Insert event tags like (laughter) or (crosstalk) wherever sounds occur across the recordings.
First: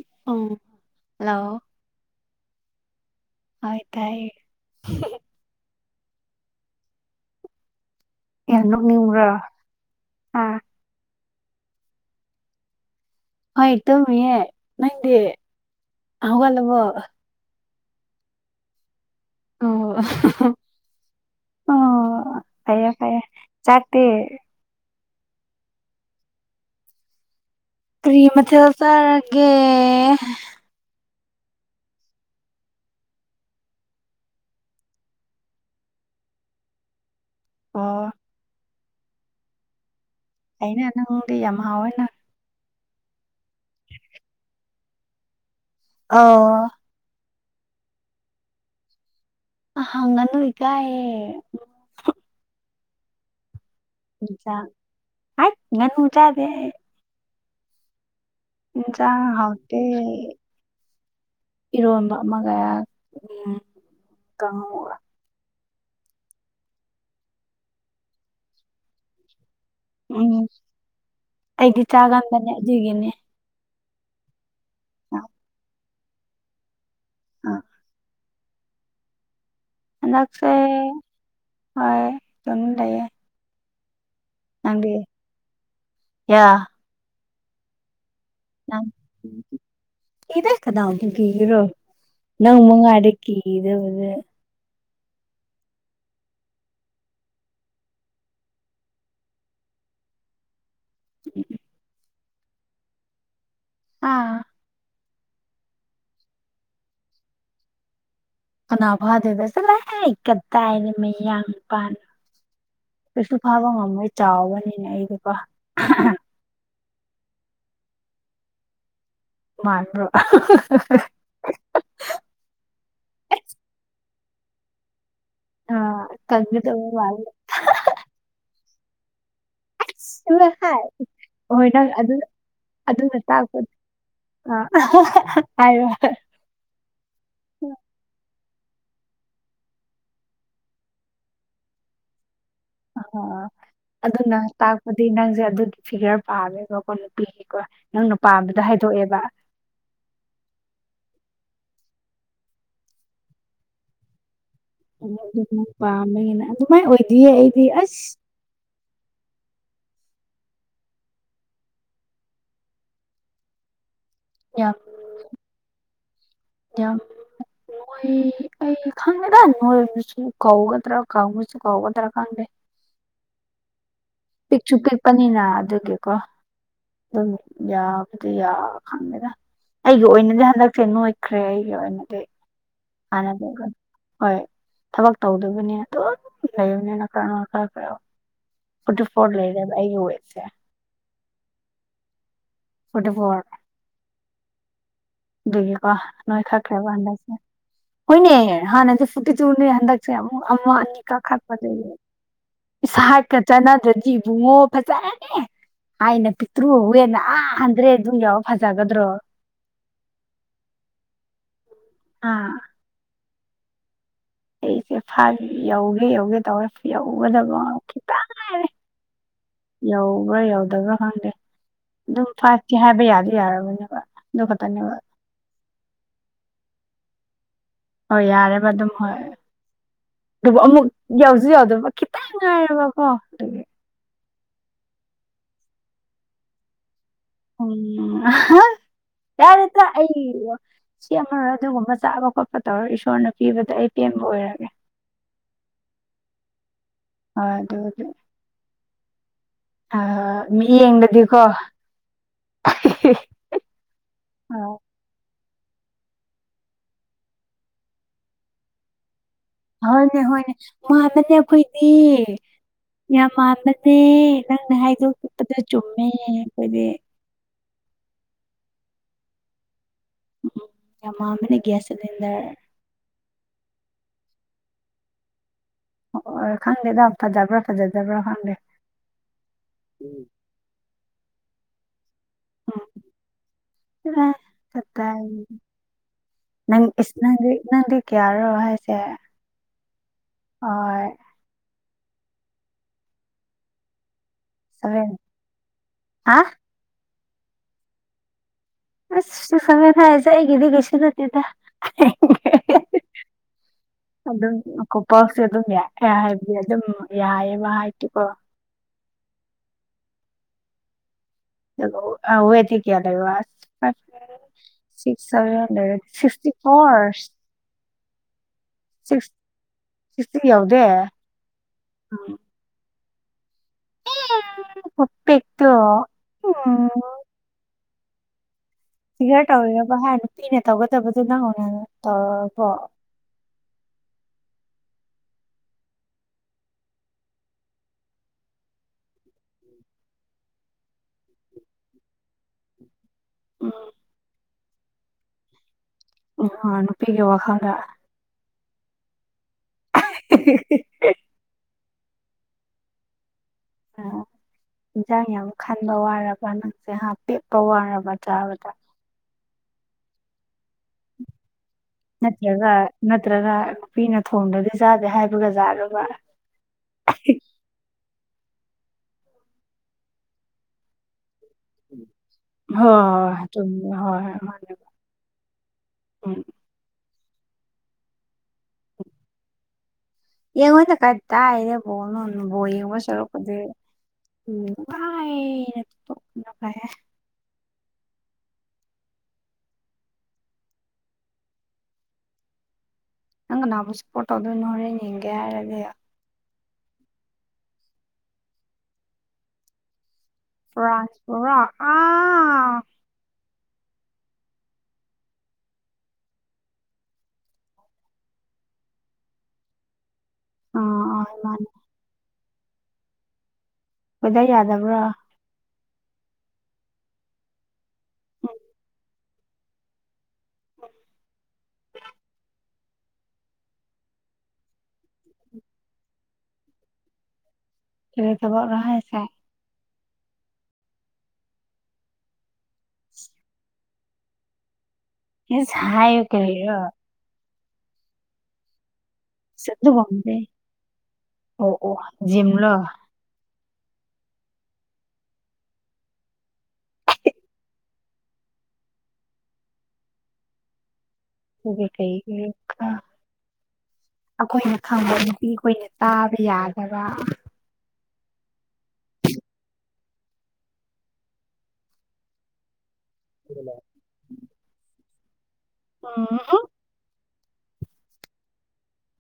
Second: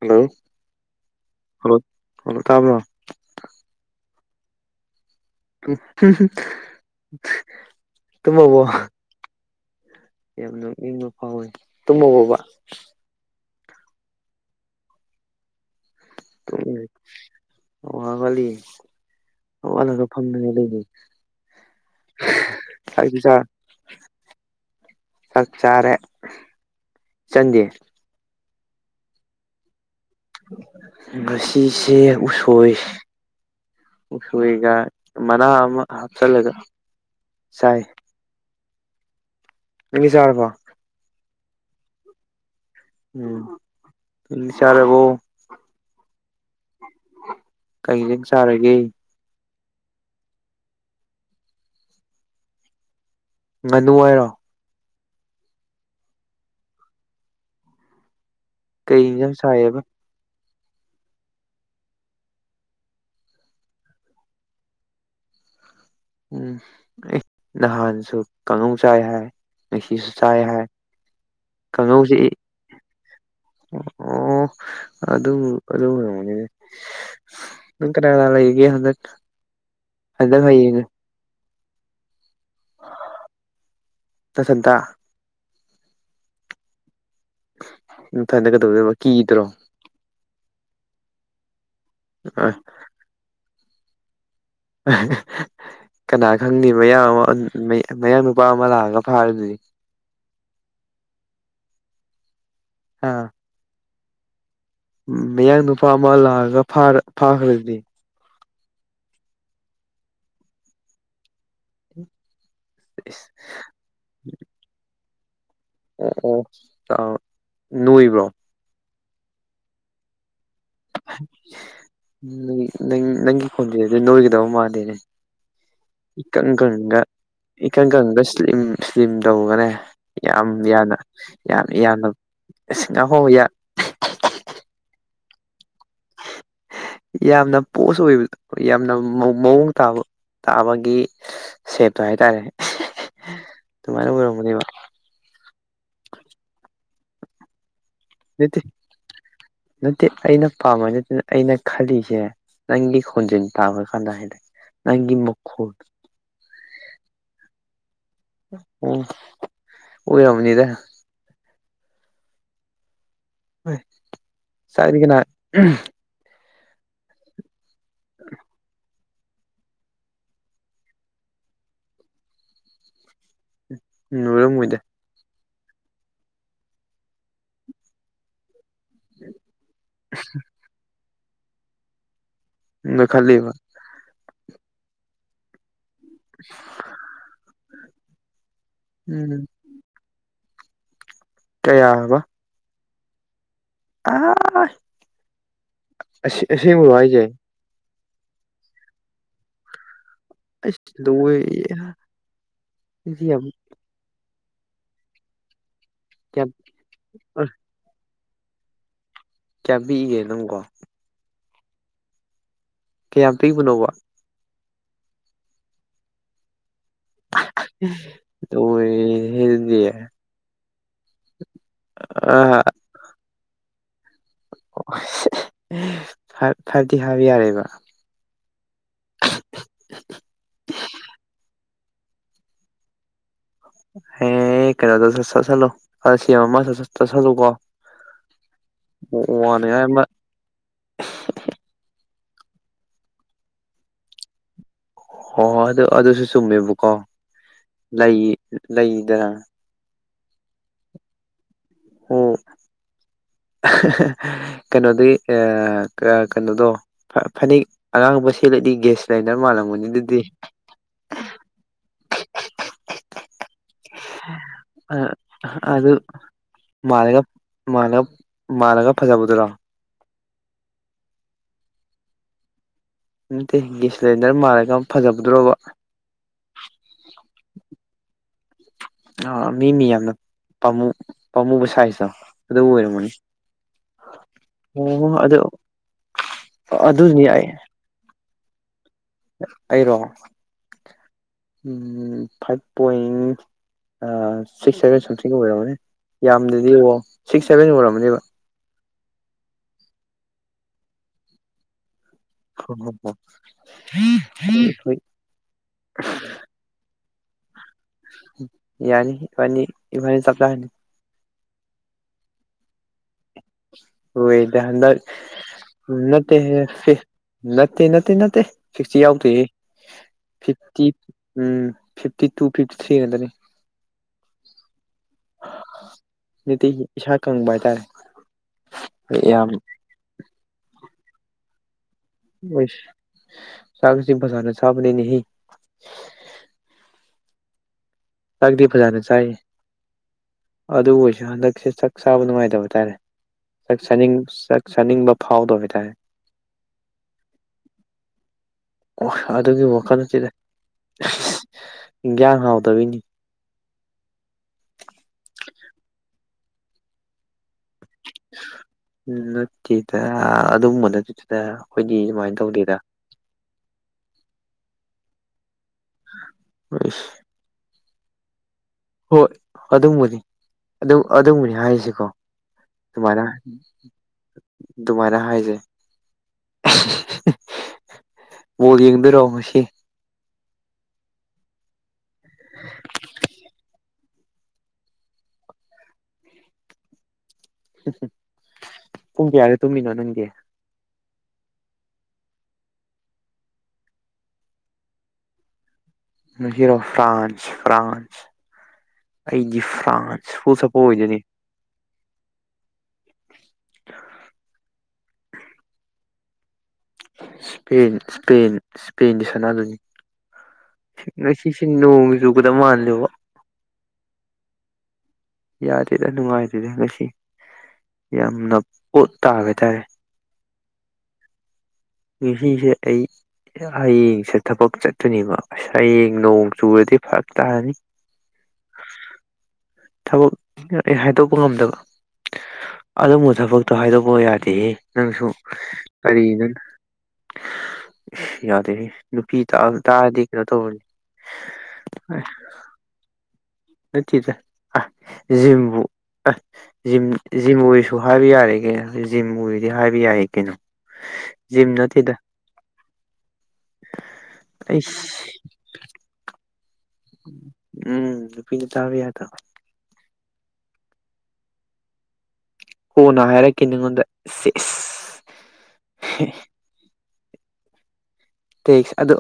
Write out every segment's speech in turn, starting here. hello um hello hello ꯇꯥꯕ꯭ꯔꯣ ꯑꯣꯏ ꯇꯥꯏ ꯍꯨꯝ ꯌꯥꯅ ꯅꯤꯡ꯭ꯔꯥ ꯌꯥꯝꯅ ꯏꯪꯕ ꯐꯥꯎꯋꯤ ꯇꯨꯝꯃꯕꯥꯎꯕ ꯍꯣꯏ ꯇꯧꯌꯦꯦ ꯅꯪꯗꯤ ꯍꯧꯒꯠꯂꯕꯣ ꯑꯋꯥ ꯋꯥꯂꯤ ꯑꯣ ꯑꯋꯥꯂꯒ ꯐꯪꯗꯉꯥꯏ ꯂꯩꯅꯤ ꯑꯣ ꯐꯩꯌꯦꯦ ꯐꯩꯌꯦꯆꯥꯛꯇꯦ ꯆ ꯆꯥꯔꯦ ꯆꯟꯗꯤ ꯀꯔꯤꯃꯊ ꯁꯥꯔꯒꯦ ꯉꯁꯤꯁꯦ ꯎꯁꯣꯏ ꯎꯁꯣꯏꯒ ꯃꯅꯥ ꯑꯃ ꯍꯥꯞꯆꯤꯜꯂꯒ ꯆꯥꯏ ꯑꯣ ꯅꯪꯗꯤ ꯆꯥꯔꯕꯣ ꯑꯩꯅ ꯅꯪꯗꯤ ꯌꯥꯝ ꯍꯥꯎꯋꯦꯅ ꯎꯝ ꯀꯥꯔꯤ ꯆꯥꯔꯕꯣ ꯑꯣ ꯀꯩ ꯏꯟꯖꯥꯡ ꯆꯥꯔꯒꯦ ꯑ ꯍꯪꯉꯅꯨ ꯏꯀꯥꯏꯌꯦ ꯉꯥꯅꯨ ꯑꯥꯏ ꯏꯟꯖꯥꯡ ꯍꯥꯏꯠ ꯉꯥꯅꯨ ꯆꯥꯗꯦ ꯑꯩ ꯀꯩ ꯏꯟꯖꯥꯡ ꯆꯥꯏꯌꯦꯕ ꯍꯥꯎꯇꯦ ꯏꯔꯣꯝꯕ ꯑꯃꯒ ꯎꯝ ꯀꯥꯡꯍꯧ ꯒ ꯎꯝ ꯏ ꯅꯍꯥꯟꯁꯨ ꯀꯥꯡꯉꯧ ꯆꯥꯏ ꯍꯥꯏ ꯉꯁꯤꯁꯨ ꯆꯥꯏ ꯎꯝ ꯍꯥꯏ ꯑꯩꯗꯤ ꯀꯥꯡꯍꯧꯁꯤ ꯆꯥꯒꯟꯕꯅꯦ ꯑꯗꯨꯒꯤꯅꯦ ꯑꯣ ꯑꯣ ꯑ ꯑꯗꯨ ꯑꯗꯨꯒꯤ ꯑꯣꯏꯔꯝꯒꯅꯤ ꯑ ꯅꯪ ꯀꯅꯥ ꯀꯅꯥ ꯂꯩꯔꯤꯒꯦ ꯍꯟꯗꯛ ꯍꯟꯗꯛ ꯍꯟꯗꯛꯁꯦ ꯍꯌꯦꯡ ꯍꯣꯏ ꯑꯗꯨꯝ ꯂꯩꯌꯦ ꯅꯊꯟꯇ ꯅꯪꯗꯤ ꯌꯥ ꯅꯊꯟꯗ ꯅꯪ ꯀꯩꯗꯧꯗꯣꯏꯕ ꯀꯤꯗ꯭ꯔꯣ ꯀꯤꯗꯦ ꯀꯅꯥꯕꯨ ꯀꯤꯒꯦꯔꯣ ꯅꯪ ꯃꯪꯉꯥꯏꯔꯦ ꯀꯤꯒꯗꯧꯕꯖꯦ ꯀꯅꯥ ꯈꯪꯅꯤ ꯃꯌꯥꯝ ꯑꯃ ꯃꯌꯥ ꯅꯨꯄꯥ ꯑꯃ ꯂꯥꯛꯑꯒ ꯐꯥꯔꯗꯤ (unintelligible) ꯑꯥ ꯑꯥ ꯎꯝ ꯃꯌꯥꯡ ꯅꯨꯄꯥ ꯑꯃ ꯂꯥꯛꯑꯒ ꯐꯥꯔ ꯐꯥꯈ꯭ꯔꯗꯤ ꯀꯅꯥ ꯐꯥꯗꯣꯏꯕ ꯆꯠꯂꯣꯍꯦ ꯀꯗꯥꯏꯗꯩ ꯃꯌꯥꯡ ꯅꯨꯄꯥꯅꯣ ꯀꯩꯁꯨ ꯐꯥꯕ ꯉꯝꯃꯣꯏ ꯆꯥꯎꯕꯅꯤꯅ ꯑꯩꯗꯣꯀꯣ ꯑꯣ ꯑꯣ ꯆꯥꯎ ꯅꯣꯏꯕ꯭ꯔꯣ ꯃꯥꯟꯕ꯭ꯔꯣ ꯅꯪꯒꯤ ꯅꯪ ꯅꯪꯒꯤ ꯈꯣꯟꯖꯦꯜꯗꯤ ꯅꯣꯏꯒꯗꯕ ꯃꯥꯥꯟꯗꯦꯅꯦ ꯑꯥ ꯏꯀꯪ ꯀꯟꯒꯗꯕ ꯀꯪꯉꯒ ꯃꯥꯜꯂꯦ ꯏꯀꯪ ꯀꯪꯉꯒ ꯁ꯭ꯂꯤꯝ ꯁ꯭ꯂꯤꯝ ꯇꯧꯔꯒꯅꯦ ꯆꯠꯂꯣꯍꯦ ꯍꯣꯏ ꯅꯪ ꯑꯗꯨ ꯑꯗꯨꯅ (unintelligible) ꯇꯥꯛꯄ (unintelligible) ꯌꯥꯝꯅ ꯄꯣꯁ ꯑꯣꯏꯕꯗꯣ ꯌꯥꯝꯅ ꯃꯧ ꯃꯑꯣꯡ ꯇꯥꯕ ꯇꯥꯕꯒꯤ ꯁꯦꯠꯇꯣ ꯍꯥꯏꯇꯥꯔꯦ ꯑ ꯑꯗꯨꯃꯥꯏꯅ ꯑꯗꯨꯅ ꯑꯣꯏꯔꯝꯒꯅꯦꯕ ꯇꯥꯛ ꯄꯗꯤ ꯅꯪꯁꯦ ꯑꯗꯨꯒꯤ ꯐꯤꯒꯔ ꯄꯥꯝꯃꯦꯕꯀꯣ ꯅꯨꯄꯤꯒꯤꯀꯣ ꯅꯪ ꯅꯠꯇꯦ ꯄꯥꯝꯕꯗꯣ ꯍꯥꯏꯗꯣꯛꯑꯦꯕ ꯅꯠꯇꯦ ꯑꯩꯅ ꯄꯥꯝꯕ ꯅꯠꯇꯅ ꯑꯩꯅ ꯈꯜꯂꯤꯁꯦ ꯅꯪꯒꯤ ꯈꯣꯟꯖꯦꯟ ꯇꯥꯕ ꯀꯥꯟꯗ ꯍꯥꯏꯗꯤ ꯅꯪꯒꯤ ꯑꯃ ꯑꯗꯨꯗꯨ ꯃꯈꯣꯜ ꯄꯥꯝꯃꯦꯅ ꯑꯗꯨꯃꯥꯏꯟ ꯑꯣꯏꯗꯤꯌꯦ ꯑꯩꯗꯤ ꯑꯁ ꯑꯣ ꯑꯣꯏꯔꯝꯒꯅꯤꯗ ꯍꯣꯏ ꯌꯥꯝ ꯆꯥꯛꯇꯤ ꯀꯅꯥ ꯌꯥꯝ ꯅꯣꯏ ꯑꯩ ꯈꯪꯗꯦꯗ ꯅꯣꯏꯕꯁꯨ ꯀꯧꯒꯗ꯭ꯔꯥ ꯀꯪꯕꯁꯨ ꯀꯧꯒꯗ꯭ꯔꯥ ꯈꯪꯗꯦ ꯄꯤꯛꯁꯨ ꯂꯣꯏꯔꯝꯃꯣꯏꯗ ꯄꯤꯛꯄꯅꯤꯅ ꯑꯗꯨꯒꯤꯀꯣ ꯑꯗꯨꯝ ꯌꯥꯕꯗꯤ ꯌꯥ ꯈꯪꯗꯦꯗ ꯑꯩꯒꯤ ꯑꯣꯏꯅꯗꯤ ꯍꯟꯗꯛꯁꯦ ꯅꯣꯏꯈ꯭ꯔꯦ ꯑꯩꯒꯤ ꯑꯣꯏꯅꯗꯤ ꯅꯣꯏꯈꯠꯂꯤꯕ ꯍꯥꯟꯅꯗꯨꯒ ꯍꯣꯏ ꯊꯕꯛ ꯇꯧꯗꯕꯅꯤꯅ ꯑꯗꯨꯝ ꯂꯩꯕꯅꯤꯅ ꯀꯔꯥ ꯈꯔ ꯈꯔ ꯐꯣꯔꯇꯤ ꯐꯣꯔ ꯎꯝ ꯂꯩꯔꯦꯕ ꯑꯩꯒꯤ ꯋꯦꯠꯁꯦ ꯀꯌꯥ ꯍꯥꯏꯕ ꯐꯣꯔꯇꯤ ꯐꯣꯔ ꯑꯥꯏ ꯑꯗꯨꯒꯤꯀꯣ ꯅꯣꯏꯈꯠꯈ꯭ꯔꯦꯕ ꯍꯥꯏꯁꯦ ꯍꯟꯗꯛꯁꯦ ꯍꯣꯏꯅꯦ ꯍꯥꯟꯅꯗꯤ ꯐꯤꯐꯇꯤ ꯇꯨꯅꯦ ꯍꯟꯗꯛ ꯁꯦ ꯑꯃꯨꯛ ꯑꯃ ꯑꯁ ꯑꯅꯤ ꯂꯣꯏꯔꯦꯍꯦ ꯀꯥꯈꯠꯄꯗꯒꯤ ꯅꯪꯗꯤ ꯏꯁꯥꯍꯠꯀ ꯌꯥꯝ ꯆꯠꯅꯗ꯭ꯔꯗꯤ ꯄꯨꯡꯉꯣ ꯐꯖꯑꯅꯦ ꯍꯥꯏꯅ ꯌꯥꯝ ꯄꯤꯛꯇ꯭ꯔꯨꯍꯧꯋꯦꯅ ꯑꯥ ꯍꯟꯗ꯭ꯔꯦ ꯑꯗꯨꯝ ꯌꯥꯎ ꯐꯖꯒꯗ꯭ꯔꯣ ꯀꯌꯥ ꯄꯤꯛꯏꯒꯦ ꯑꯗꯨꯝ ꯀꯣ ꯑꯥ ꯀꯌꯥꯝ ꯄꯤꯕꯅꯣꯕ ꯑꯩꯁꯦ ꯐꯥ ꯌꯧꯒꯦ ꯌꯧꯒꯦ ꯇꯧꯋꯦ ꯌꯧꯒꯗꯕ ꯈꯤꯇ ꯍꯥꯏꯔꯦ ꯂꯣꯏꯔꯦꯍꯦ ꯑꯗꯨꯗꯤ ꯌꯧꯕ꯭ꯔꯥ ꯌꯧꯗꯕ꯭ꯔꯥ ꯈꯪꯗꯦ ꯑꯗꯨꯝ ꯑꯥ ꯐꯠꯠꯇꯦ ꯍꯥꯏꯕ ꯌꯥꯗ ꯌꯥꯔꯕꯅꯦꯕ ꯑꯗꯨ ꯈꯛꯇꯅꯦꯕ ꯑꯣ ꯐꯔꯗꯤ ꯍꯥꯕ ꯌꯥꯔꯦꯕ ꯍꯣꯏ ꯌꯥꯔꯦꯕ ꯑꯗꯨꯝ ꯍꯣꯏ ꯑꯗꯨꯕꯨ ꯑꯃꯨꯛ ꯌꯥꯎꯁꯨ ꯌꯥꯎꯗꯕ ꯈꯤꯇꯪ ꯉꯥꯏꯌꯦꯕꯀꯣ ꯑꯗꯨꯒꯤ ꯍꯦ ꯀꯩꯅꯗ ꯁ ꯆ ꯆꯂꯣ ꯁꯤꯃ ꯇꯁ ꯂꯒꯣ ꯎ ꯋꯥꯅꯤꯡꯉꯥꯏ ꯌꯥꯔꯠꯇ ꯑ ꯑꯃ ꯁꯤ ꯑꯗꯨꯒꯨꯝꯕ ꯆꯥꯕ ꯈꯣꯠꯄ ꯇꯧꯔ ꯏꯁꯣꯔꯅ ꯄꯤꯕꯗ ꯑꯩ ꯄꯦꯟꯕ ꯑꯣꯏꯔꯒꯦ ꯍꯣꯏ ꯍꯣꯏ ꯑꯗꯨ ꯑꯗꯨꯁꯨ ꯆꯨꯝꯃꯦꯕꯀꯣ ꯍꯣꯏ ꯑꯗꯨꯕꯨꯗꯤ ꯂꯩ ꯂꯩꯗꯅ ꯑ ꯃꯤ ꯌꯦꯡꯕꯗꯤꯀꯣ ꯑꯣ ꯑ ꯀꯩꯅꯣꯗꯤ ꯑ ꯀꯩꯅꯣꯗꯣ ꯐꯅꯦꯛ ꯑꯉꯥꯡꯕ ꯁꯦꯜꯠꯂꯗꯤ ꯒ꯭ꯌꯥꯁ ꯂꯥꯏꯗꯔ ꯃꯥꯜꯂꯝꯕ ꯍꯣꯏꯅꯦ ꯍꯣꯏꯅꯦ ꯃꯥꯅꯅꯦ ꯑꯩꯈꯣꯏꯗꯤ ꯌꯥꯝ ꯃꯥꯅꯦ ꯅꯦ ꯅꯪꯅ ꯍꯥꯏꯗꯣꯛ ꯆꯠꯄꯗ ꯆꯨꯝꯃꯦ ꯑꯩꯈꯣꯏꯗꯤ ꯃꯥꯅ ꯃꯥꯅꯒ ꯐꯖꯕꯗꯨꯔꯣ ꯎ ꯌꯥꯝꯃ ꯃꯅꯦ ꯭ꯁ ꯁꯤꯂꯤꯗꯔ ꯅꯠꯇꯦ ꯒꯦꯌꯥꯁ ꯁꯤꯂꯤꯟꯗꯔ ꯃꯥꯜꯂꯒ ꯐꯖꯕꯗꯣꯕ ꯑꯣ ꯈꯪꯗꯦꯗ ꯐꯖꯥꯕ꯭ꯔ ꯐꯖꯥꯖꯕ꯭ꯔ ꯈꯪꯗꯦ ꯑ ꯃꯤ ꯃꯤ ꯌꯥꯝꯅꯥꯃꯨ ꯄꯥꯝꯃꯨꯕ ꯁꯥꯏꯖꯇꯣ ꯑꯗꯨ ꯎꯝ ꯑꯣꯏꯔꯝꯃꯅꯤ ꯑꯣ ꯑꯗꯨ ꯅꯪ ꯑꯗꯨꯅꯤ ꯑꯩ ꯏꯗꯤ ꯏꯗꯤ ꯀꯌꯥꯔꯣ ꯍꯥꯏꯁꯦ ꯑꯩꯔꯣ ꯍꯣꯏ five point six seven something ꯑꯣꯏꯔꯝꯃꯅꯦ ꯍꯥ ꯌꯥꯝꯗ꯭ꯔꯗꯤ ꯑꯣ ꯁꯤꯛꯁ ꯁꯚꯦꯟ ꯑꯣꯏꯔꯝꯃꯅꯦꯕ ꯑꯁꯁꯨꯨ ꯁꯝꯃꯦ ꯍꯥꯏꯁꯦ ꯑꯩꯒꯤꯗꯤ ꯀꯩꯁꯨ ꯅꯠꯇꯦꯗ ꯍ ꯍ ꯑꯗꯨꯝ ꯀꯣ ꯄꯥꯎꯁꯦ ꯑꯗꯨꯝ ꯍꯥꯏꯕꯗꯤ ꯑꯗꯨꯝ ꯌꯥꯏꯑꯕ ꯍꯥꯏꯗꯤꯀꯣ ꯌꯥꯅꯤ ꯏꯕꯥꯅꯤ ꯏꯕꯥꯅꯤ ꯆꯂꯅꯤ ꯊ ꯀꯌꯥ ꯍꯣꯏ ꯍꯗ ꯁꯤꯛꯁ ꯁꯚꯦꯟ ꯂꯩꯔꯗꯤ ꯅꯠꯇꯦ ꯁꯤꯛꯁꯇꯤ ꯐꯣꯔ ꯅꯠꯇꯦ ꯅꯠꯇꯦ ꯅꯠꯇꯦ ꯁꯤꯛꯁꯇꯤ ꯁꯤꯛꯁ ꯌꯥꯎꯗꯣꯏꯌꯦ ꯁꯤꯛꯁꯇꯤ ꯌꯧꯗꯦ fifty um fifty two fifty three ꯉꯥꯛꯇꯅꯤ ꯎꯄꯦꯛꯇꯣ ꯎꯝ ꯈꯪꯕ ꯇꯥꯏ ꯐꯤꯒꯔ ꯇꯧꯋꯒ ꯍꯥꯏ ꯅꯨꯄꯤꯅ ꯇꯧꯒꯗꯕꯗꯨ ꯅꯪ ꯍꯅꯦ ꯆꯁꯤ ꯐꯖꯥꯅ ꯆꯥꯕꯅꯦꯅꯦ ꯍ ꯆꯥꯛꯗꯤ ꯐꯖꯅ ꯆꯥꯏ ꯑꯗꯨꯕꯨ ꯑꯣꯏꯁꯨ ꯍꯟꯗꯛꯁꯦ ꯆꯥꯛ ꯆꯥꯕ ꯅꯨꯡꯉꯥꯏꯇꯕ ꯇꯥꯔꯦ ꯆ ꯁꯅꯤꯡ ꯆꯥꯛ ꯁꯅꯤꯡꯕ ꯐꯥꯎꯗ ꯑꯣꯏꯇꯥꯦ ꯎ ꯅꯨꯄꯤꯒꯤ ꯋꯥꯈꯜꯗ ꯑꯣ ꯑꯗꯨꯒꯤ ꯋꯥꯈꯜꯁꯤꯗꯒ꯭ꯌꯥꯡ ꯍꯥꯎꯗꯕꯤꯅꯤ ꯑꯣ ꯌꯦꯟꯁꯥꯡ ꯌꯥꯝ ꯈꯟꯕ ꯋꯥꯔꯕ ꯅꯪꯁꯦ ꯍꯥ ꯄꯦꯛꯄ ꯋꯥꯔꯕ ꯆꯥꯕꯗ ꯎꯝ ꯅꯠꯇꯦꯗ ꯑꯗꯨꯝꯕ ꯅꯠꯇꯦꯗ ꯑꯩꯈꯣꯏꯗꯤ ꯁꯨꯃꯥꯏꯅ ꯅꯠꯇ꯭ꯔꯒ ꯇꯧꯗꯦꯗ ꯅꯠꯇ꯭ꯔꯒ ꯅꯨꯄꯤꯅ ꯊꯣꯡꯗ꯭ꯔꯗꯤ ꯆꯥꯗꯦ ꯍꯥꯏꯕꯒ ꯖꯥꯠꯂꯣꯕ ꯍꯣꯏ ꯑꯗꯨꯝꯕꯅꯤ ꯑꯗꯨ ꯑꯗꯨꯕꯨꯅꯤ ꯍꯥꯏꯁꯦ ꯖꯤꯀꯣ ꯍꯣꯏ ꯑꯗꯨꯃꯥꯏꯅ ꯍꯣꯏ ꯆꯨꯝꯃꯤ ꯍꯣꯏ ꯍꯣꯏ ꯃꯥꯅꯦ ꯑꯗꯨꯃꯥꯏꯅ ꯍꯥꯏꯁꯦ ꯎꯝ ꯕꯣꯜ ꯌꯦꯡꯗꯣꯏꯔꯣ ꯉꯁꯤ ꯌꯦꯡꯉꯣꯏꯗ ꯀꯥꯏꯗꯥꯏꯗꯩ ꯕꯣꯟꯅꯣ ꯕꯣꯟ ꯌꯦꯡꯕ ꯁꯔꯨꯛꯄꯨꯗꯤ (unintelligible) ꯄꯨꯡ ꯀꯌꯥꯗ ꯇꯨꯝꯃꯤꯅꯣ ꯅꯪꯗꯤ ꯅꯪ ꯀꯅꯥꯕꯨ ꯁꯞꯄꯣꯔꯠ ꯇꯧꯗꯣꯏꯅꯣ ꯍꯣꯔꯦꯟ ꯌꯦꯡꯒꯦ ꯍꯥꯏꯔꯗꯤ ꯉꯁꯤꯔꯣ ꯐ꯭ꯔꯥꯟꯁ ꯐ꯭ꯔꯥꯟꯁ ꯑꯩꯒꯤ ꯐ꯭ꯔꯥꯟ ꯐ꯭ꯔꯥꯟꯁ ꯄꯨꯔ ꯏꯁꯄꯦꯟ ꯏꯁꯄꯦꯟ ꯏꯁꯄꯦꯟꯒ ꯁꯥꯟꯅꯒꯅꯤ ꯑꯥ ꯑꯥ ꯉꯁꯤꯁꯦ ꯃꯥꯅꯦ ꯅꯣꯡ ꯆꯨꯒꯗꯕ ꯃꯥꯜꯂꯦꯀꯣ ꯋ‌ꯦꯗꯔ ꯌꯥꯗꯕ꯭ꯔꯥ ꯌꯥꯗꯦꯗ ꯅꯨꯡꯉꯥꯏꯇꯦꯗ ꯉꯁꯤ ꯌꯥꯝꯅ ꯄꯣꯠ ꯇꯥꯕ (inaudible) ꯉꯁꯤꯁꯦ ꯑꯩ ꯍꯌꯦꯡꯁꯦ ꯊꯕꯛ ꯆꯠꯇꯣꯏꯅꯤꯕ ꯑꯁ ꯍꯌꯦꯡ ꯅꯣꯡ ꯆꯨꯔꯗꯤ ꯐꯔꯛ ꯇꯥꯅꯤ ꯀꯔꯤ ꯊꯕꯛꯂꯥ ꯍꯥꯏꯁꯦ ꯊꯕꯛ ꯑꯩ ꯍꯥꯏꯗꯣꯛꯄ ꯉꯝꯗꯕ ꯑꯗꯨꯝꯕ ꯊꯕꯛꯇꯣ ꯍꯥꯏꯗꯣꯛꯄ ꯌꯥꯗꯦꯍꯦ ꯅꯪꯁꯨ ꯏꯁ ꯍꯥꯏꯌꯨ ꯀꯔꯤꯔꯣ ꯏꯁ ꯌꯥꯗꯦꯍꯦ ꯅꯨꯄꯤ ꯇꯥ ꯑꯁ ꯇꯥꯔꯗꯤ ꯑꯗꯨꯒꯨꯝꯕꯗꯤ ꯀꯩꯅꯣ ꯇꯧꯔꯅꯤ ꯌ‌ꯦꯡꯂꯣ ꯅꯠꯇꯦꯗ ꯑ ꯖꯤꯝꯕꯨ ꯑ ꯖꯤꯝ ꯖꯤꯝ ꯑꯣꯏꯔꯁꯨ ꯍꯥꯏꯕ ꯌꯥꯔꯦ ꯀꯩꯅꯣ ꯖꯤꯝ ꯑꯣꯏꯗꯤ ꯍꯥꯏꯕ ꯌꯥꯏ ꯀꯩꯅꯣ ꯖꯤꯝ ꯑꯗꯨꯒ ꯅꯠꯇꯦꯗ ꯀꯩꯒꯤ ꯈꯥ ꯑꯈꯣꯏꯅ ꯈꯪꯕꯅꯤ ꯑꯩꯁ ꯅꯨꯄꯤ ꯑꯩꯈꯣꯏꯅ ꯇꯥꯕ ꯌꯥꯗꯕ ꯎꯝ ꯅꯨꯄꯤꯅ ꯇꯥꯕ ꯌꯥꯗꯕ ꯀꯣꯟꯅ ꯍꯥꯏꯔꯛꯀꯦ ꯅꯪꯉꯣꯟꯗ ꯁꯦꯁ ꯑꯣ ꯎꯝ ꯇꯦꯛꯁ ꯑꯗꯨ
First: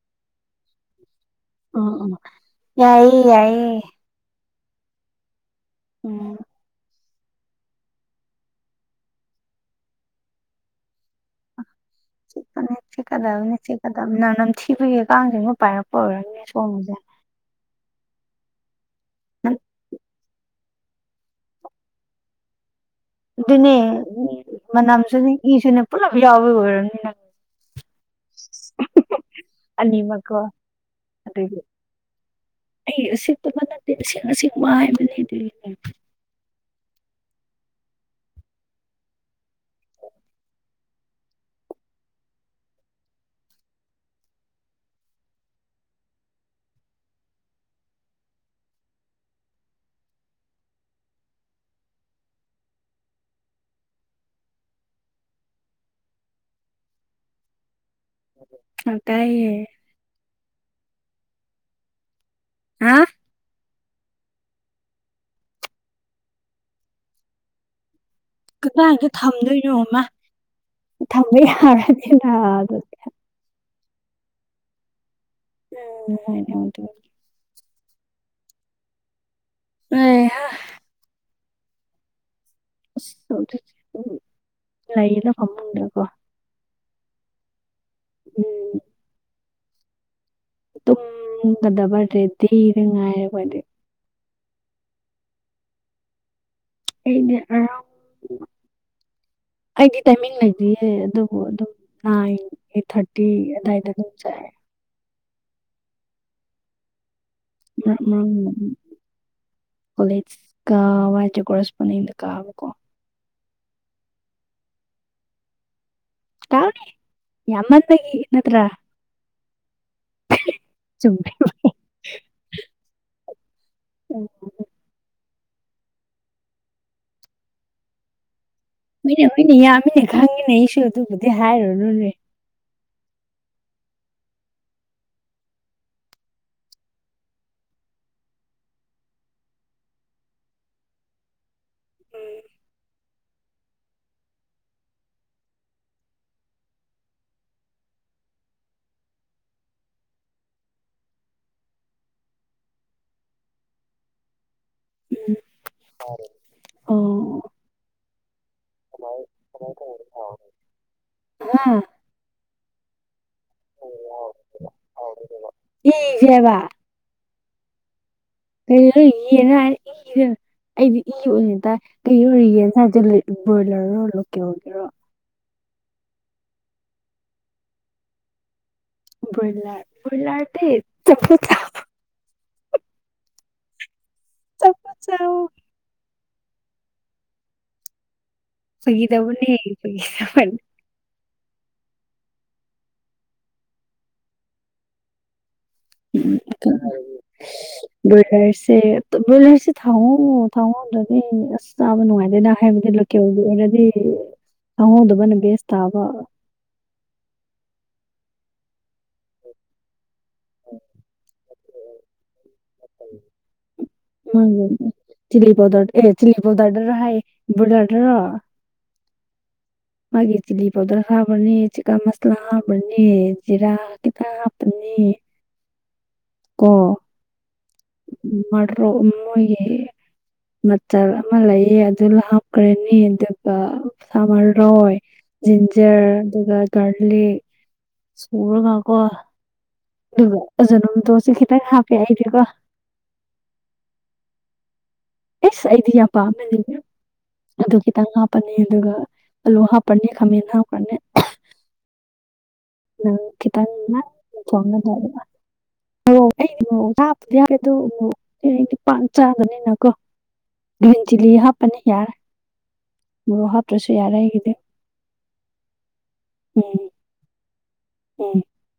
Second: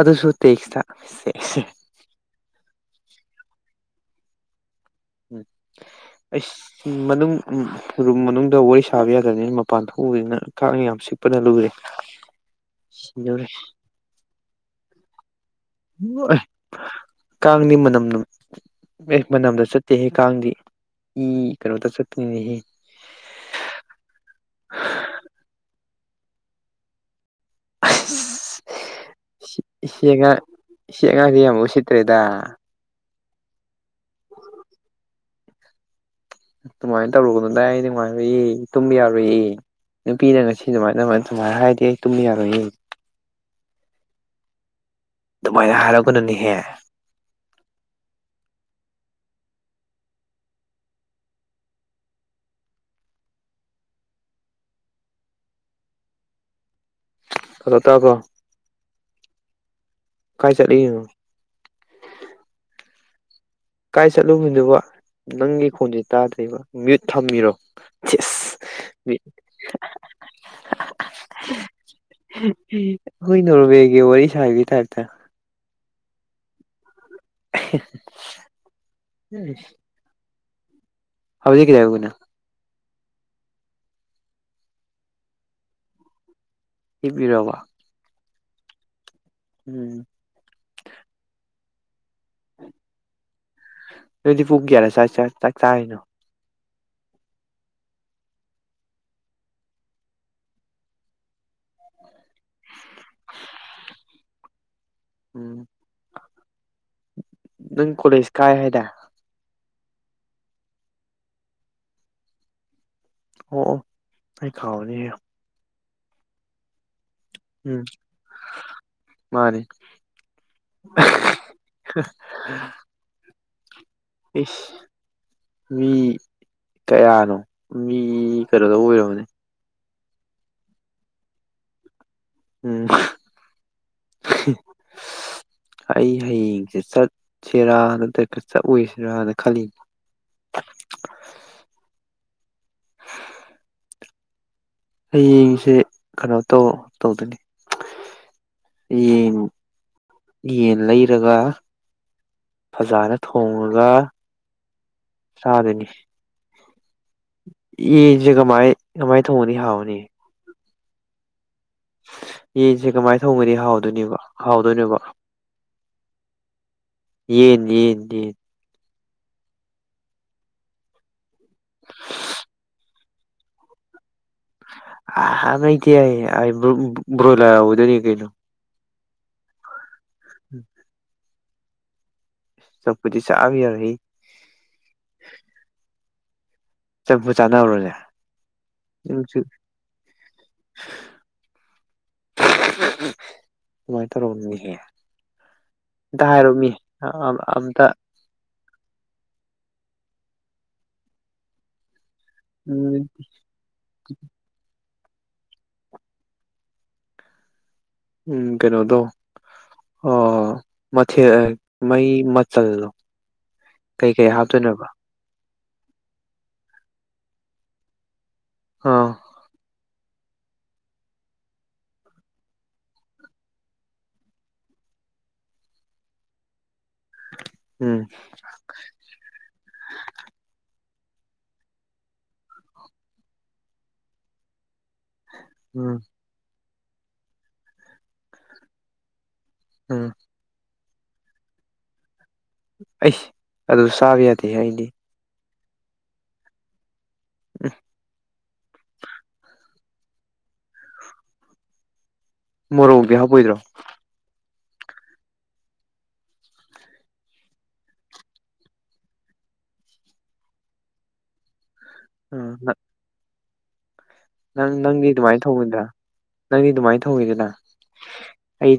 ꯑꯗꯨꯁꯨ ꯇꯦꯛꯁ ꯇ ꯁꯦꯁ ꯑꯣ ꯑꯣ ꯌꯥꯏꯌꯦ ꯌꯥꯏꯌꯦ ꯎꯝ ꯎꯝ ꯑꯩꯁ ꯃꯅꯨꯡ ꯎꯝ ꯔꯨꯝ ꯃꯅꯨꯡꯗ ꯋꯥꯔꯤ ꯁꯥꯕ ꯌꯥꯗꯕꯅꯤꯅ ꯃꯄꯥꯟ ꯊꯣꯛꯎꯕꯅꯤꯅ ꯀꯥꯡ ꯌꯥꯝ ꯆꯤꯛꯄꯗ ꯂꯣꯏꯔꯦ ꯆꯤꯛꯄꯅꯦ ꯆꯤꯛꯀꯗꯕꯅꯤ ꯆꯤꯛꯀꯗꯕ ꯅꯝ ꯅꯝꯊꯤꯕꯒꯤ ꯀꯥꯡꯖꯤꯡꯗꯣ ꯄꯥꯏꯔꯛ ꯑꯦ ꯀꯥꯡꯗꯤ ꯃꯅꯝ ꯅꯝ ꯑꯦ ꯃꯅꯝꯗ ꯆꯠꯇꯦꯍꯦ ꯀꯥꯡꯗꯤ ꯏ ꯀꯩꯅꯣꯗ ꯆꯠꯄꯅꯤꯅꯦꯍꯦ ꯑꯗꯨꯅꯦ ꯃꯅꯝꯁꯨꯅꯤ ꯏꯁꯨꯅꯦ ꯄꯨꯂꯞ ꯌꯥꯎꯕꯩ ꯑꯣꯏꯔꯝꯅꯤ ꯅꯪ ꯑꯁ ꯁꯤ ꯁꯤ ꯑꯅꯤꯃꯛꯀꯣ ꯑꯉꯥꯡ ꯁꯤ ꯑꯉꯥꯡꯖꯦ ꯌꯥꯝ ꯑꯗꯨꯒꯤ ꯎꯁꯤꯠꯇ꯭ꯔꯦꯗꯥ ꯑꯩ ꯎꯁꯤꯠꯇꯕ ꯅꯠꯇꯦꯗ ꯑꯁꯦꯡ ꯑꯁꯦꯡꯕ ꯍꯥꯏꯕꯅꯦ ꯑꯗꯨꯒꯤ ꯑꯗꯨꯃꯥꯏꯅ ꯇꯧꯒꯅꯨꯗ ꯑꯩ ꯅꯨꯡꯉꯥꯏꯔꯣꯏꯌꯦ ꯇꯨꯝꯕ ꯌꯥꯔꯣꯏꯌꯦ ꯅꯨꯄꯤꯅ ꯉꯁꯤ ꯑꯗꯨꯃꯥꯏꯅ ꯑꯗꯨꯃꯥꯏ ꯍꯥꯏꯔꯗꯤ ꯑꯩ ꯇꯨꯝꯕ ꯌꯥꯔꯣꯏꯌꯦ ꯑꯗꯨꯃꯥꯏꯅ ꯍꯥꯏꯔꯛꯀꯅꯨꯅꯦꯍꯦ ꯍꯜꯂꯣ ꯇꯥꯕ꯭ꯔꯣ ꯑ ꯇꯥꯏꯌꯦ ꯀꯥꯏ ꯆꯠꯅꯤꯡꯉꯤꯅꯣ ꯍꯥ ꯀꯥꯏ ꯆꯠꯂꯨꯕꯤꯅꯨꯕ ꯅꯪꯒꯤ ꯈꯣꯟꯖꯦ ꯇꯥꯗ꯭ꯔꯦꯕ ꯃ꯭ꯌꯨꯠ ꯊꯝꯃꯤꯔꯣ ꯆꯦꯁ ꯀꯗꯥꯏꯗ ꯊꯝꯗꯣꯏꯅꯣ ꯃꯥ ꯊꯝꯕ ꯌꯥꯔꯗꯤ ꯅꯍꯥꯟꯅ ꯍꯣꯏ ꯅꯣꯔꯃ‌ꯦꯟꯒꯤ ꯋꯥꯔꯤ ꯁꯥꯕꯩ ꯇꯥꯞꯇ ꯇ (unintelligible) (unintelligible) ꯑꯣ ꯍꯧꯗꯤ ꯀꯗꯤꯌꯥꯒꯅ ꯑꯁ ꯎꯝ ꯂꯩꯌꯦꯅ ꯐꯝꯃꯟꯗ꯭ꯔꯀꯣ ꯏꯤꯕꯤꯔꯕ ꯎꯝ ꯎꯝ ꯇꯨꯝꯒꯗꯕ ꯔꯦꯗꯤꯤꯗ ꯉꯥꯏꯔꯦ ꯑꯩꯣꯏꯗꯤ ꯅꯣꯏꯗꯤ ꯐꯨꯛꯒꯦꯥꯏꯅꯣ ꯑꯩꯗꯤ ꯑꯔꯥꯎ ꯑꯩꯗꯤ ꯇꯥꯏꯃꯤꯡ ꯂꯩꯗꯤꯌꯦ ꯑꯗꯨꯕꯨ ꯑꯗꯨꯝ ꯑꯩꯠ ꯊꯔꯇꯤ ꯗꯗꯥꯏꯗ ꯊꯝ ꯆ ꯎꯝ ꯅꯪ ꯀꯣꯂꯦꯖ ꯀꯥꯏ ꯎꯝ ꯍꯥꯏꯗꯥꯏ ꯀꯣꯂꯦꯖ ꯀꯥꯕ ꯍꯥꯏꯇꯦ ꯀꯣꯔꯦꯁꯄꯣꯟꯗꯤꯡꯗ ꯀꯥꯕꯀꯣ ꯑꯣ ꯑꯩ ꯈꯥꯎꯗ ꯥꯎꯅꯦ ꯌꯥꯝꯃ ꯇꯒꯤ ꯏ ꯅꯠꯇ꯭ꯔ ꯃꯥꯔꯤ ꯆꯨꯝꯃꯦ ꯏꯁ ꯃꯤ ꯀꯌꯥꯅꯣ ꯃꯤ ꯐꯔꯗ ꯎ ꯑꯣꯏꯔꯕꯅꯤ ꯑꯩꯅ ꯌꯥꯝꯃꯤꯅꯦ ꯈꯪꯉꯤꯅꯦ ꯏꯁꯨ ꯑꯗꯨꯕꯨꯗꯤ ꯍꯥꯏꯔꯨꯔꯨꯅꯦ ꯎꯝ ꯑꯩ ꯍꯌꯦꯡꯁꯦ ꯆꯠꯁꯤꯔꯥ ꯅꯠꯇ꯭ꯔꯒ ꯆꯠꯂꯁꯤꯔꯥꯅ ꯈꯜꯂꯤ ꯑꯦ ꯑꯩ ꯌꯦꯡꯉꯁꯤꯦ ꯀꯩꯅꯣ ꯇꯧ ꯇꯧꯗꯣꯏꯅꯤ ꯌꯦꯟ ꯌꯦꯟ ꯂꯩꯔꯒ ꯐꯖꯅ ꯊꯣꯡꯉꯒ ꯆꯥꯗꯅꯤ ꯑꯣ ꯌꯦꯁꯦ ꯀꯃꯥꯏ ꯀꯃꯥꯏ ꯊꯣꯡꯉꯅꯤ ꯍꯥꯎꯅꯤ ꯑ ꯌꯦꯟꯁꯦ ꯀꯃꯥꯏ ꯊꯣꯡꯒꯗꯤ ꯍꯥꯎꯗꯣꯏꯅꯤꯕ ꯍꯥꯎꯗꯣꯏꯅꯣꯕ ꯏꯖꯦꯕ ꯌꯦꯟ ꯌꯦꯟ ꯌꯦꯟ ꯑꯦ ꯑꯩꯗꯤ ꯏ ꯑꯣꯏꯅꯅꯤ ꯇꯥꯏ ꯀꯩ ꯑꯣꯏꯣꯔꯤꯒꯦꯁꯦ ꯕ꯭ꯔꯣꯏꯂꯔꯣ ꯂꯣ ꯀꯒꯦꯔꯣ ꯑ ꯃ ꯇꯑ ꯑꯩ ꯭ꯔꯣꯣꯌꯂꯔꯗꯅꯤ ꯀꯩꯩꯅꯣ ꯕꯨꯔꯂꯥ ꯕꯨꯜꯂꯥꯔꯗꯤ ꯆꯄ ꯁ ꯀꯨꯁꯕꯤ ꯌꯥꯔꯏ ꯆꯄ ꯆ ꯆꯝꯐꯨ ꯆꯥꯟꯅꯔꯨꯔꯁꯦ ꯐꯒꯤꯗꯕꯨ ꯐꯒꯗꯕ ꯃꯥꯏ ꯇ ꯔꯝꯅꯤ ꯍꯦ ꯑꯝꯇ ꯍꯥꯏꯔꯣꯃꯤ ꯑꯝꯇ ꯕꯣꯏꯂꯔꯁꯦ ꯕꯣꯏꯂꯔꯁꯦ ꯊꯥꯎꯑꯣ ꯊꯥꯎꯑꯣꯗꯅꯤ ꯆꯥꯕ ꯅꯨꯡꯉꯥꯏꯗꯅ ꯍꯥꯏꯕꯗꯤ ꯎꯝ ꯂꯣꯀꯦꯜꯒꯤ ꯑꯣꯏꯔꯗꯤ ꯈꯪꯍꯧꯗꯕꯅ ꯕꯦꯁ ꯇꯥꯕ ꯎ ꯀꯩꯅꯣꯗꯣ ꯃꯊꯦꯜ ꯃꯩ ꯃꯆꯜꯗꯣ ꯀꯩꯀꯩ ꯃ ꯍꯥꯞꯇꯣꯏꯅꯣꯕ ꯆꯂꯤ ꯄꯗꯔ ꯑꯦ ꯆꯂꯤ ꯄꯗꯔꯔ ꯍꯥꯏ ꯏꯕꯔ ꯑꯥ ꯃꯥꯒꯤ ꯆꯤꯂꯤ ꯄꯥꯎꯗꯔ ꯍꯥꯕꯅꯤ ꯆꯤꯛꯀꯟ ꯃꯁꯂꯥ ꯍꯥꯕꯅꯤ ꯖꯤꯔꯥ ꯗꯅꯤ ꯀꯣ ꯎꯝ ꯃꯥꯔꯣꯏ ꯃꯣꯏꯒꯦ ꯃꯆꯜ ꯑꯃ ꯂꯩꯑ ꯑꯗꯨ ꯂ ꯍꯥꯞꯈ꯭ꯔꯅꯤ ꯑꯗꯨꯒ ꯁꯥꯃꯔꯣꯏ ꯎꯝ ꯖꯤꯟꯖꯔ ꯑꯗꯨꯒ ꯒꯥꯔꯂꯤꯛ ꯁꯨꯔꯒꯀꯣ ꯎꯝ ꯑꯗꯨꯒ ꯑꯖꯤꯅ‌ꯣ ꯃ‌ꯣꯇ‌ꯣꯁꯤ ꯈꯤꯇꯪ ꯍꯥꯞꯀꯦ ꯍꯥꯏꯗꯤꯀꯣ ꯑꯩꯁ ꯑꯗꯨ ꯆꯥꯕ ꯌꯥꯗꯦꯍꯦ ꯑꯩꯗꯤ ꯏꯁ ꯑꯩꯗꯤ ꯌꯥꯝ ꯄꯥꯝꯃꯦꯅꯤꯅꯦ ꯑꯗꯨ ꯈꯤꯇꯪ ꯍꯥꯞꯄꯅꯤ ꯑꯗꯨꯒ ꯑꯜꯂꯨ ꯍꯥꯞ ꯄꯅꯤ ꯈꯝꯃꯦꯟ ꯍꯥꯞꯈꯔꯥꯅꯤ ꯃꯣꯔꯣꯛꯗꯤ ꯅꯪ ꯍꯥꯞꯄꯣꯏꯗ꯭ꯔꯣ ꯈꯤꯇꯪꯅꯥ ꯊꯣꯡꯒꯗꯕ ꯑꯧ ꯑꯩꯗꯤ ꯃꯣꯔꯣꯛ ꯍꯥꯞꯇꯥꯗꯤ ꯌꯥꯔꯦ ꯑꯗꯨ ꯕꯨ ꯑꯩꯗꯤ ꯄꯥꯟ ꯆꯥꯕꯅꯤꯅꯀꯣ ꯒꯔ꯭ꯤꯟ ꯆꯤꯜꯂꯤ ꯍꯥꯞꯄꯅꯤ ꯌꯥꯔꯦ (unintelligible) ꯃ‌ꯣꯔꯣꯛ ꯍꯥꯞꯇ꯭ꯔꯁꯨ ꯌꯥꯔꯦ ꯑꯩꯒꯤ ꯅꯪ ꯅꯪꯒꯤ ꯑꯗꯨꯃꯥꯏ ꯊ‌ꯣꯡꯕꯗ ꯅꯪꯒꯤ ꯎꯝ ꯑꯗꯨꯃꯥꯏ ꯊꯣꯡꯉꯤꯗꯅ ꯎꯝ ꯑꯩ